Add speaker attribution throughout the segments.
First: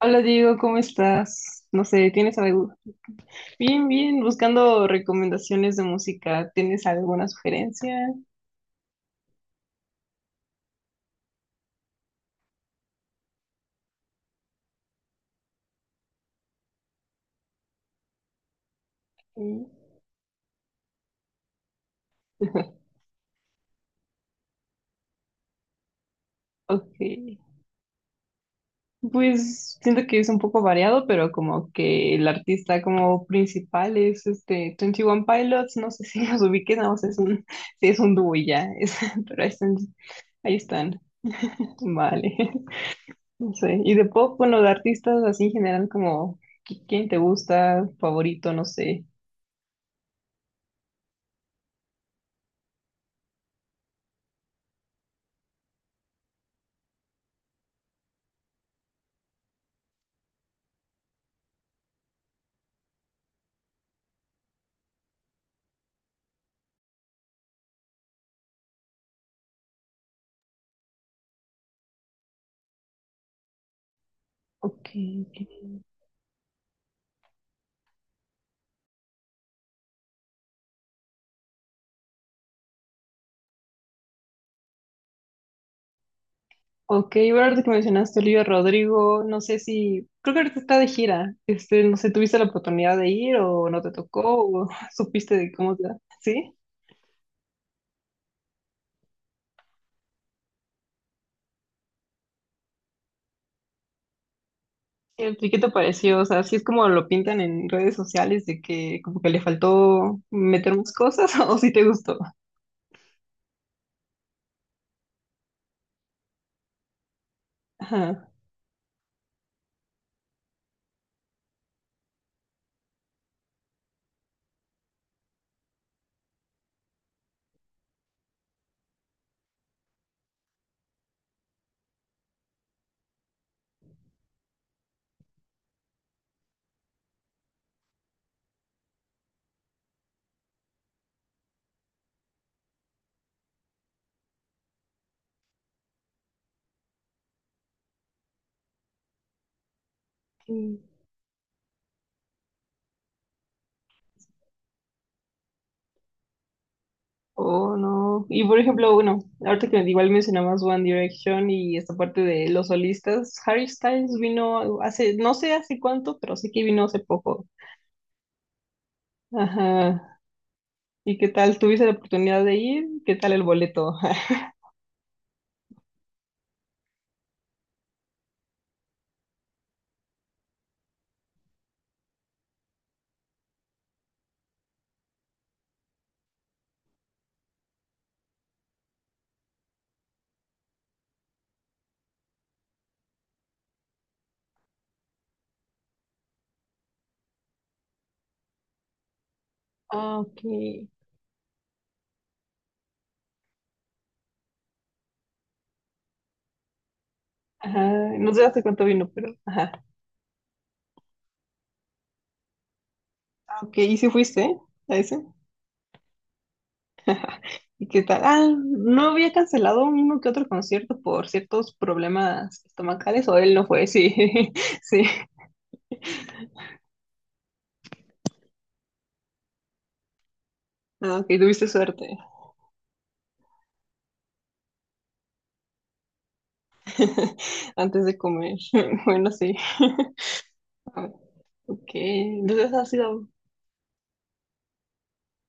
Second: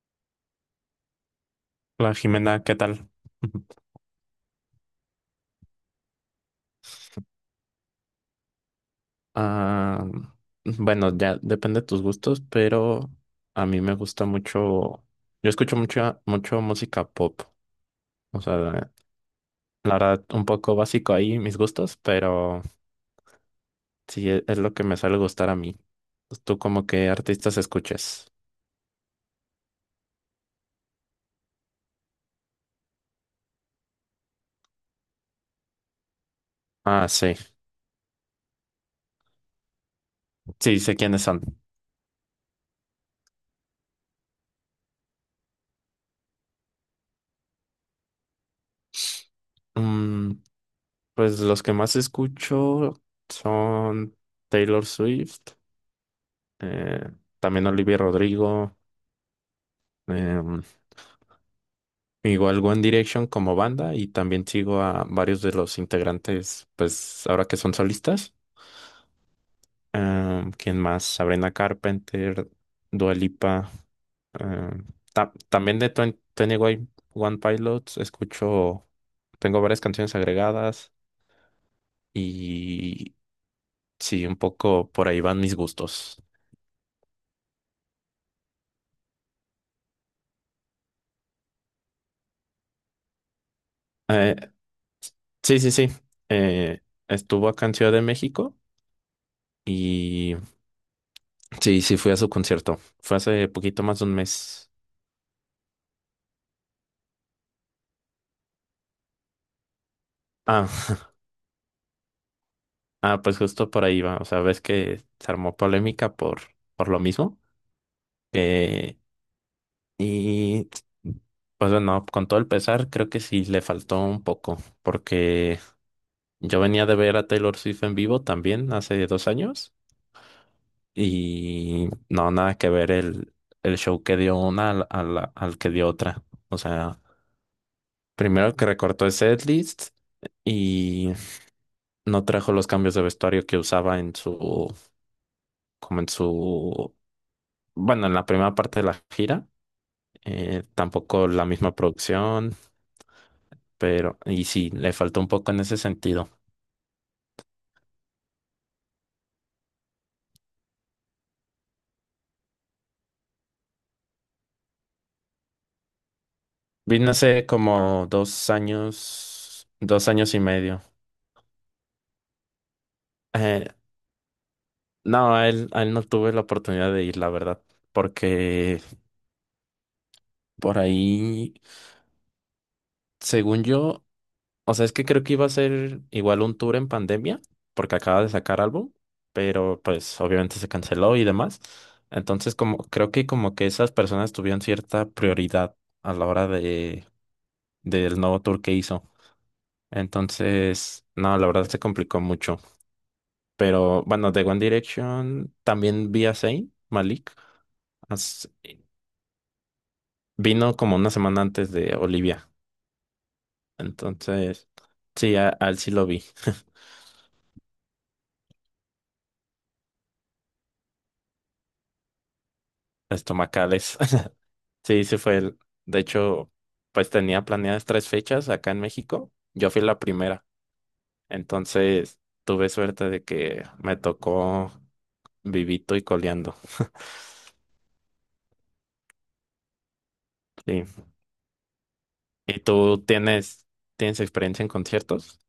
Speaker 1: Hola Diego, ¿cómo estás? No sé,
Speaker 2: Hola
Speaker 1: ¿tienes
Speaker 2: Jimena,
Speaker 1: algo?
Speaker 2: ¿qué tal?
Speaker 1: Bien, bien, buscando recomendaciones de música. ¿Tienes alguna sugerencia?
Speaker 2: Ah, bueno, ya depende de tus gustos, pero a mí me gusta mucho, yo escucho mucho música pop, o sea,
Speaker 1: Mm.
Speaker 2: la verdad, un poco básico ahí mis gustos, pero sí es lo que me suele gustar a mí. ¿Tú como
Speaker 1: Ok.
Speaker 2: qué artistas escuchas?
Speaker 1: Pues siento que es un poco variado, pero como que el artista como principal es este Twenty One Pilots, no sé si los ubiques, no, sé,
Speaker 2: Ah,
Speaker 1: es
Speaker 2: sí,
Speaker 1: un, sí, es un dúo y ya, es- pero ahí están, ahí
Speaker 2: sí, sé
Speaker 1: están.
Speaker 2: quiénes son.
Speaker 1: Vale. No sé. Y de pop, bueno, de artistas así en general como ¿qui- ¿quién te gusta? Favorito, no sé.
Speaker 2: Mm, pues los que más escucho son Taylor Swift, eh, también Olivia Rodrigo. Em, igual One Direction como banda y también sigo a varios de los integrantes, pues ahora que son solistas. ¿Quién más? Sabrina Carpenter, Dua Lipa. em,
Speaker 1: Ok.
Speaker 2: ta-
Speaker 1: Ok.
Speaker 2: también de 21 One Pilots escucho, tengo varias canciones agregadas y sí, un poco por ahí van mis gustos.
Speaker 1: Ok, bueno, ahorita que mencionaste a Olivia Rodrigo, no sé si, creo que ahorita está de gira, este, no sé, ¿tuviste la oportunidad de ir o no te tocó
Speaker 2: Eh,
Speaker 1: o supiste de
Speaker 2: sí, sí,
Speaker 1: cómo te
Speaker 2: sí.
Speaker 1: va? ¿Sí?
Speaker 2: eh, estuvo acá en Ciudad de México. Y sí, sí, fui a su concierto. Fue hace poquito más de un mes.
Speaker 1: ¿Y qué te pareció? O sea, sí es como lo pintan en redes sociales de que como que le faltó meter más
Speaker 2: Ah,
Speaker 1: cosas o si te gustó.
Speaker 2: pues justo por ahí va. O sea, ves que se armó polémica por lo mismo.
Speaker 1: Ajá.
Speaker 2: Eh, y pues bueno, con todo el pesar, creo que sí le faltó un poco. Porque yo venía de ver a Taylor Swift en vivo también hace 2 años. Y no, nada que ver el show que dio una al que dio otra. O sea, primero que recortó el setlist. Y no trajo los cambios de vestuario que usaba en su, como en su, bueno, en la primera parte de la gira,
Speaker 1: Mm.
Speaker 2: tampoco la misma producción, pero, y sí, le faltó un poco en ese sentido.
Speaker 1: Oh, no. Y por ejemplo, bueno, ahorita que igual mencionabas One Direction y esta parte de los solistas, Harry Styles vino hace, no sé hace cuánto, pero sé que vino hace
Speaker 2: Vino
Speaker 1: poco.
Speaker 2: hace como 2 años, dos
Speaker 1: Ajá.
Speaker 2: años y medio.
Speaker 1: ¿Y qué tal? ¿Tuviste la oportunidad de ir? ¿Qué tal el
Speaker 2: Eh,
Speaker 1: boleto?
Speaker 2: no, a él no tuve la oportunidad de ir, la verdad, porque por ahí, según yo, o sea, es que creo que iba a ser igual un tour en pandemia, porque acaba de sacar álbum, pero pues obviamente se canceló y demás. Entonces, como creo que como que esas personas tuvieron cierta prioridad a la hora de del nuevo tour que hizo.
Speaker 1: Ah, ok.
Speaker 2: Entonces, no, la verdad se complicó mucho. Pero bueno, de One Direction también vi a Zayn Malik.
Speaker 1: Ajá, no sé
Speaker 2: as-
Speaker 1: hace cuánto vino, pero ajá.
Speaker 2: Vino como una semana antes de Olivia.
Speaker 1: Ah, ok, ¿y si fuiste
Speaker 2: Entonces,
Speaker 1: a ese?
Speaker 2: sí, a él sí lo vi.
Speaker 1: ¿Y qué tal? Ah, ¿no había cancelado uno que otro concierto por ciertos problemas estomacales o él no fue?
Speaker 2: Estomacales.
Speaker 1: Sí, sí.
Speaker 2: Sí, sí fue él. De hecho, pues tenía planeadas tres fechas acá en México. Yo fui la primera.
Speaker 1: Ah, ok, tuviste suerte
Speaker 2: Entonces, tuve suerte de que me tocó vivito y coleando.
Speaker 1: antes de comer. Bueno, sí.
Speaker 2: Sí.
Speaker 1: Ah, ok,
Speaker 2: ¿Y
Speaker 1: entonces has
Speaker 2: tú
Speaker 1: ido.
Speaker 2: tienes experiencia en conciertos?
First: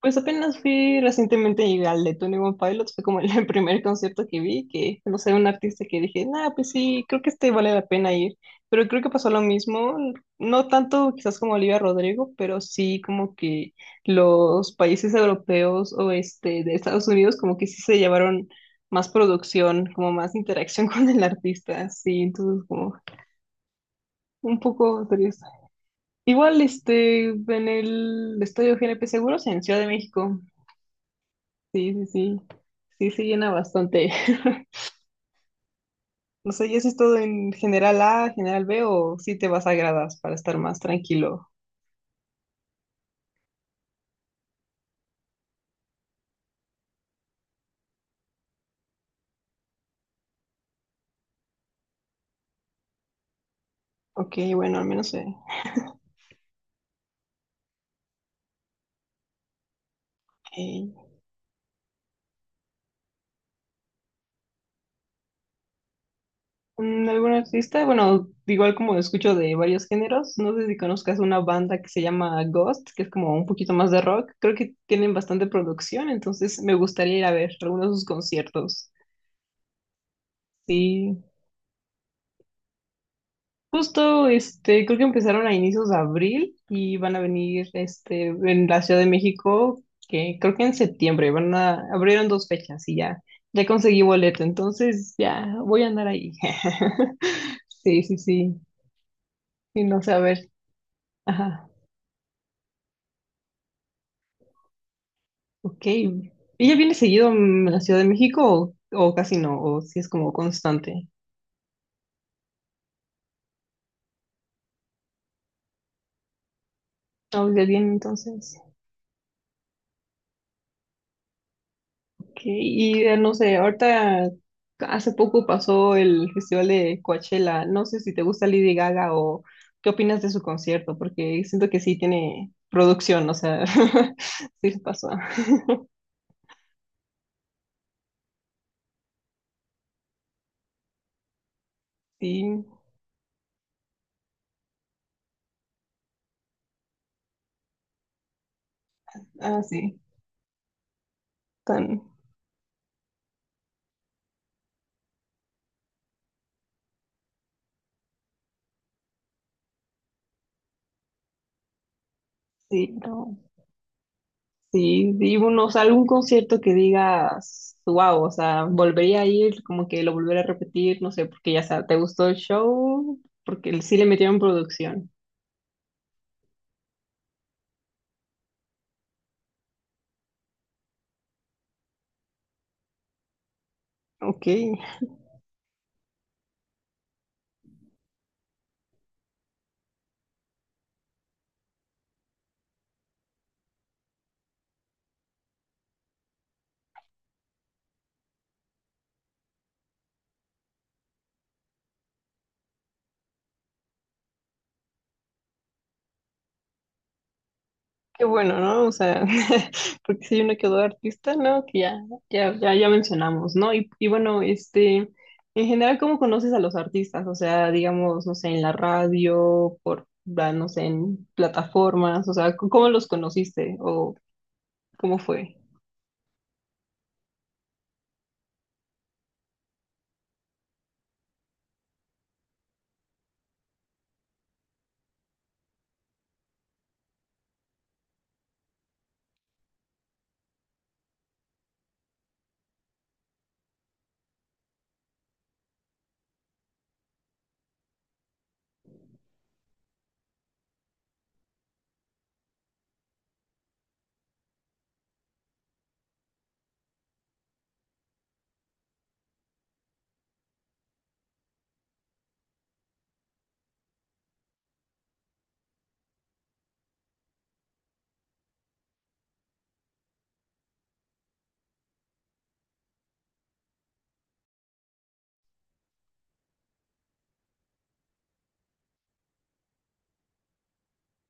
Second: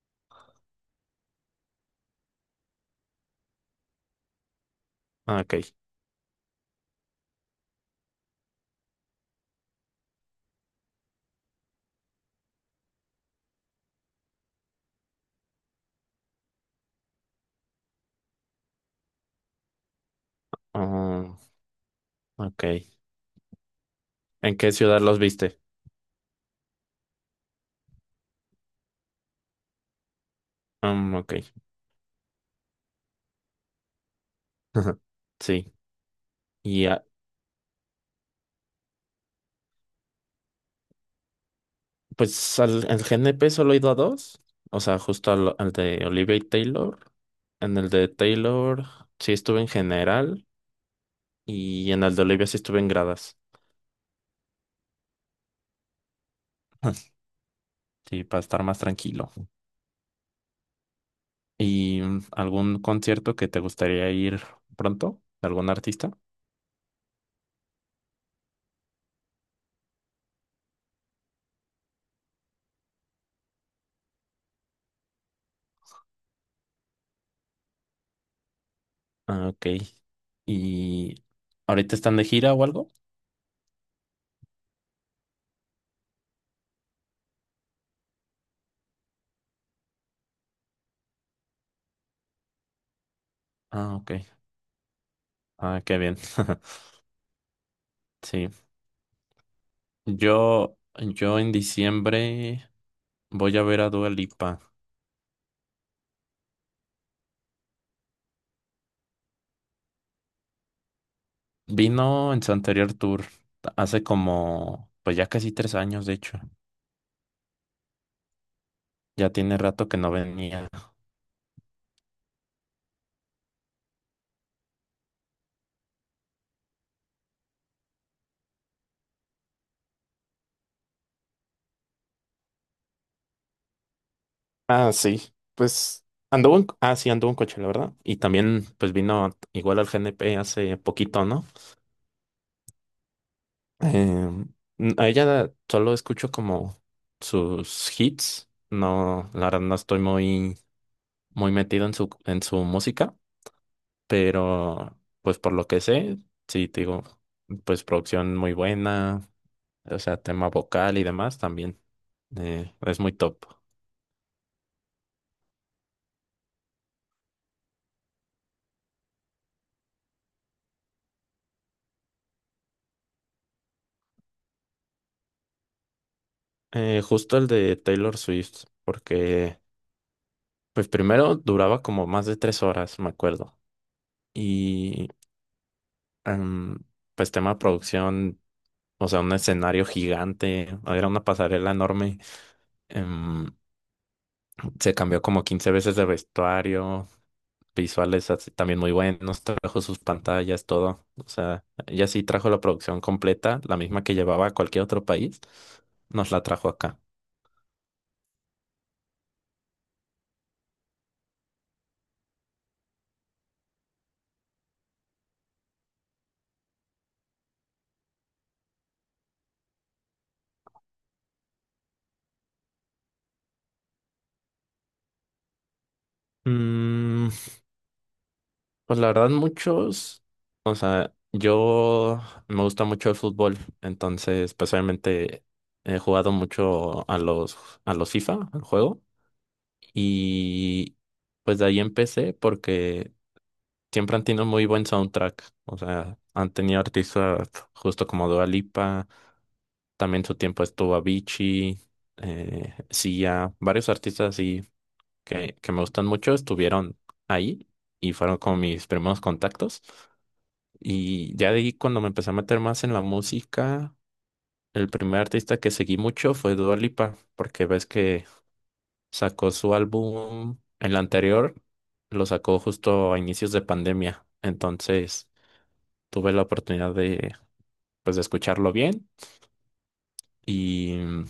Speaker 1: Pues apenas fui recientemente al de Tony One Pilots, fue como el primer concierto que vi, que no sé,
Speaker 2: Ah,
Speaker 1: un
Speaker 2: ok.
Speaker 1: artista que dije, nah, pues sí, creo que este vale la pena ir, pero creo que pasó lo mismo, no tanto quizás como Olivia Rodrigo, pero sí como que los países europeos o este de Estados Unidos como que sí se llevaron más producción, como más interacción con el
Speaker 2: Ah,
Speaker 1: artista, sí, entonces
Speaker 2: ok.
Speaker 1: como
Speaker 2: ¿En
Speaker 1: un
Speaker 2: qué ciudad
Speaker 1: poco
Speaker 2: los
Speaker 1: triste.
Speaker 2: viste?
Speaker 1: Igual este en el Estadio GNP Seguros en Ciudad de México.
Speaker 2: Ok.
Speaker 1: Sí, sí, sí. Sí, se llena bastante.
Speaker 2: Sí.
Speaker 1: No sé, ¿y
Speaker 2: Y
Speaker 1: eso es todo en general A, general B o si te vas a gradas para estar más tranquilo?
Speaker 2: pues al GNP solo he ido a dos. O sea, justo al de Olivia y Taylor. En el de Taylor sí estuve en general. Y en el de Olivia sí estuve en gradas.
Speaker 1: Ok, bueno, al menos sé.
Speaker 2: Sí, para estar más tranquilo.
Speaker 1: Ok.
Speaker 2: ¿Y algún concierto que te gustaría ir pronto? ¿De algún artista?
Speaker 1: Mm, ¿algún artista? Bueno, igual como escucho de varios géneros, no sé si conozcas una banda que se llama Ghost, que es como un poquito más de rock. Creo que tienen bastante producción, entonces me gustaría ir a ver algunos de sus conciertos.
Speaker 2: Ah, ok.
Speaker 1: Sí.
Speaker 2: ¿Y ahorita están de gira o algo?
Speaker 1: Justo, este, creo que empezaron a inicios de abril y van a venir, este, en la Ciudad de México, que creo que en septiembre van a, abrieron dos fechas y ya, ya
Speaker 2: Ah,
Speaker 1: conseguí
Speaker 2: ok.
Speaker 1: boleto, entonces ya
Speaker 2: Ah,
Speaker 1: voy a
Speaker 2: qué
Speaker 1: andar
Speaker 2: bien.
Speaker 1: ahí. Sí, sí,
Speaker 2: Sí.
Speaker 1: sí, y no sé, a ver,
Speaker 2: Yo, yo en
Speaker 1: ajá,
Speaker 2: diciembre voy a ver a Dua Lipa.
Speaker 1: ok. ¿Ella viene seguido mm, a la Ciudad de México o casi no? ¿O si es como constante?
Speaker 2: Vino en su anterior tour, hace como, pues ya casi 3 años, de hecho.
Speaker 1: No, ya viene entonces.
Speaker 2: Ya tiene rato que no venía.
Speaker 1: Ok, y no sé, ahorita hace poco pasó el festival de Coachella. No sé si te gusta Lady Gaga o qué opinas de su concierto, porque siento que sí tiene producción, o sea, sí se
Speaker 2: Ah,
Speaker 1: pasó.
Speaker 2: sí, pues anduvo en, sí, anduvo en coche, la verdad. Y también, pues vino igual al GNP hace poquito, ¿no?
Speaker 1: Sí,
Speaker 2: Em, a ella solo escucho como sus hits. No, la verdad
Speaker 1: ah,
Speaker 2: no
Speaker 1: sí,
Speaker 2: estoy muy, muy metido en
Speaker 1: tan,
Speaker 2: su, en su música, pero pues por lo que sé, sí, te digo, pues producción muy buena, o sea, tema vocal y demás también. eh,
Speaker 1: sí,
Speaker 2: es muy top.
Speaker 1: no, sí, y uno, o sea, algún concierto que digas, wow, o sea, volvería a ir, como que lo volvería a repetir, no sé, porque ya sea, ¿te gustó el show? Porque sí le metieron producción.
Speaker 2: Justo el de Taylor Swift, porque pues primero duraba como más de 3 horas, me acuerdo.
Speaker 1: Ok.
Speaker 2: Y em, pues tema de producción, o sea, un escenario gigante, era una pasarela enorme. Em, se cambió como 15 veces de vestuario, visuales así también muy buenos, trajo sus pantallas, todo. O sea, ella sí trajo la producción completa, la misma que llevaba a cualquier otro país, nos la trajo acá.
Speaker 1: Qué bueno, ¿no? O sea, porque si hay uno que otro artista, ¿no? Que ya, ya mencionamos, ¿no? Y bueno, este, en general, ¿cómo conoces a los artistas? O sea, digamos, no sé, en la radio, por, ah, no sé, en plataformas, o sea, ¿cómo los conociste? ¿O cómo fue?
Speaker 2: Mm, Pues la verdad, muchos, o sea, yo me gusta mucho el fútbol, entonces, pues obviamente he jugado mucho a los, FIFA, al juego, y pues de ahí empecé porque siempre han tenido muy buen soundtrack, o sea, han tenido artistas justo como Dua Lipa, también su tiempo estuvo Avicii, Sia, varios artistas así que me gustan mucho estuvieron ahí y fueron como mis primeros contactos. Y ya de ahí cuando me empecé a meter más en la música, el primer artista que seguí mucho fue Dua Lipa, porque ves que sacó su álbum, el anterior, lo sacó justo a inicios de pandemia. Entonces tuve la oportunidad de, pues, de escucharlo bien y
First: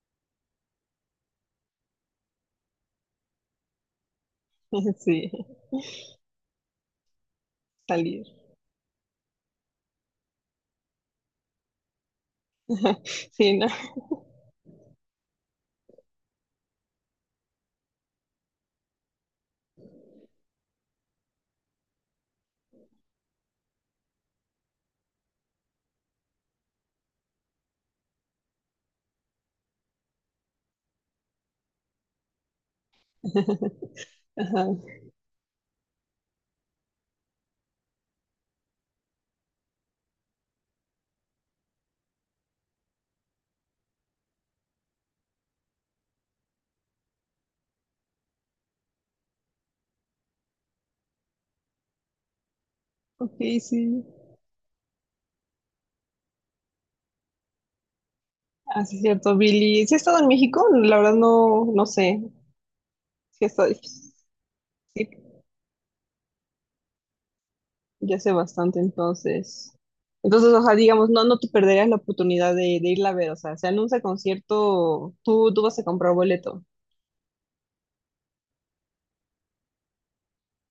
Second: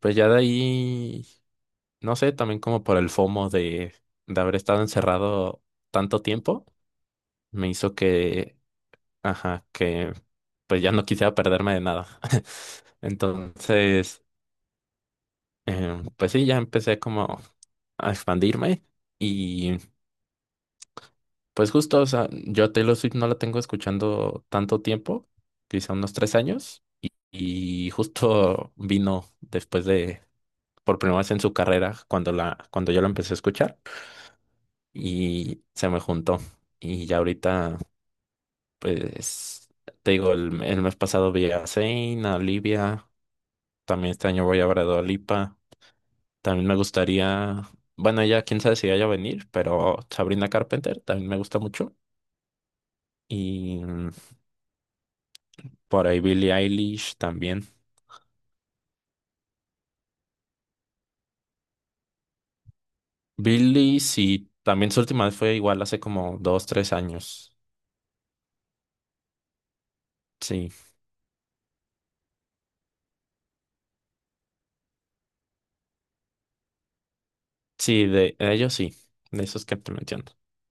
Speaker 2: pues ya de ahí, no sé, también como por el FOMO de haber estado
Speaker 1: Sí,
Speaker 2: encerrado tanto tiempo, me hizo
Speaker 1: salir.
Speaker 2: que ajá, que pues ya no quisiera perderme de nada.
Speaker 1: Sí, ¿no?
Speaker 2: Entonces, pues sí, ya empecé como a expandirme y pues justo, o sea, yo a Taylor Swift no la tengo escuchando tanto tiempo, quizá unos 3 años, y justo vino después de, por primera vez en su carrera, cuando yo la empecé a escuchar
Speaker 1: Ajá.
Speaker 2: y se me juntó. Y ya ahorita, pues, te digo, el mes pasado vi a Zayn, a Olivia. También este año voy a ver a Dua Lipa. También me gustaría, bueno, ya quién sabe si vaya a venir, pero Sabrina Carpenter también me gusta mucho.
Speaker 1: Ok,
Speaker 2: Y
Speaker 1: sí.
Speaker 2: por ahí Billie Eilish también.
Speaker 1: Ah, sí es cierto, Billy. ¿Sí ha estado en México? La verdad no, no sé. Sí ha estado,
Speaker 2: Billie, sí, también su
Speaker 1: sí,
Speaker 2: última vez fue igual hace como 2, 3 años.
Speaker 1: ya sé bastante, entonces. Entonces, o
Speaker 2: Sí,
Speaker 1: sea, digamos, no, no te perderías la oportunidad de irla a ver. O sea, se anuncia concierto, tú vas a comprar boleto.
Speaker 2: sí, de ellos sí, de esos que te menciono.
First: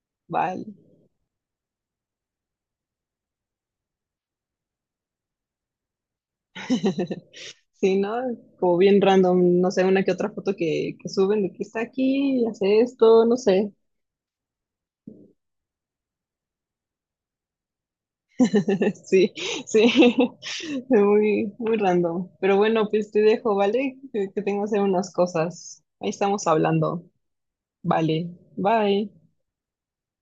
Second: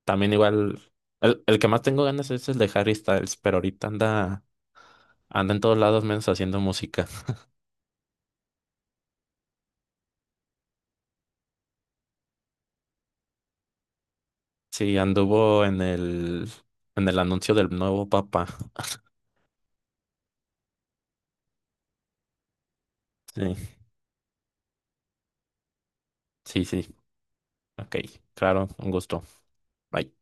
Speaker 2: También
Speaker 1: Vale.
Speaker 2: igual, el que más tengo ganas es el de Harry Styles, pero ahorita anda en todos lados menos haciendo música.
Speaker 1: Sí, ¿no? Como bien random, no sé, una que otra foto que suben de que está aquí, hace esto, no sé.
Speaker 2: Sí, anduvo en el anuncio del nuevo Papa.
Speaker 1: Sí, sí, muy, muy random. Pero bueno, pues te dejo,
Speaker 2: Sí.
Speaker 1: ¿vale? Que tengo que hacer unas cosas. Ahí estamos
Speaker 2: Sí, sí.
Speaker 1: hablando.
Speaker 2: Ok,
Speaker 1: Vale,
Speaker 2: claro, un gusto.
Speaker 1: bye.
Speaker 2: Bye.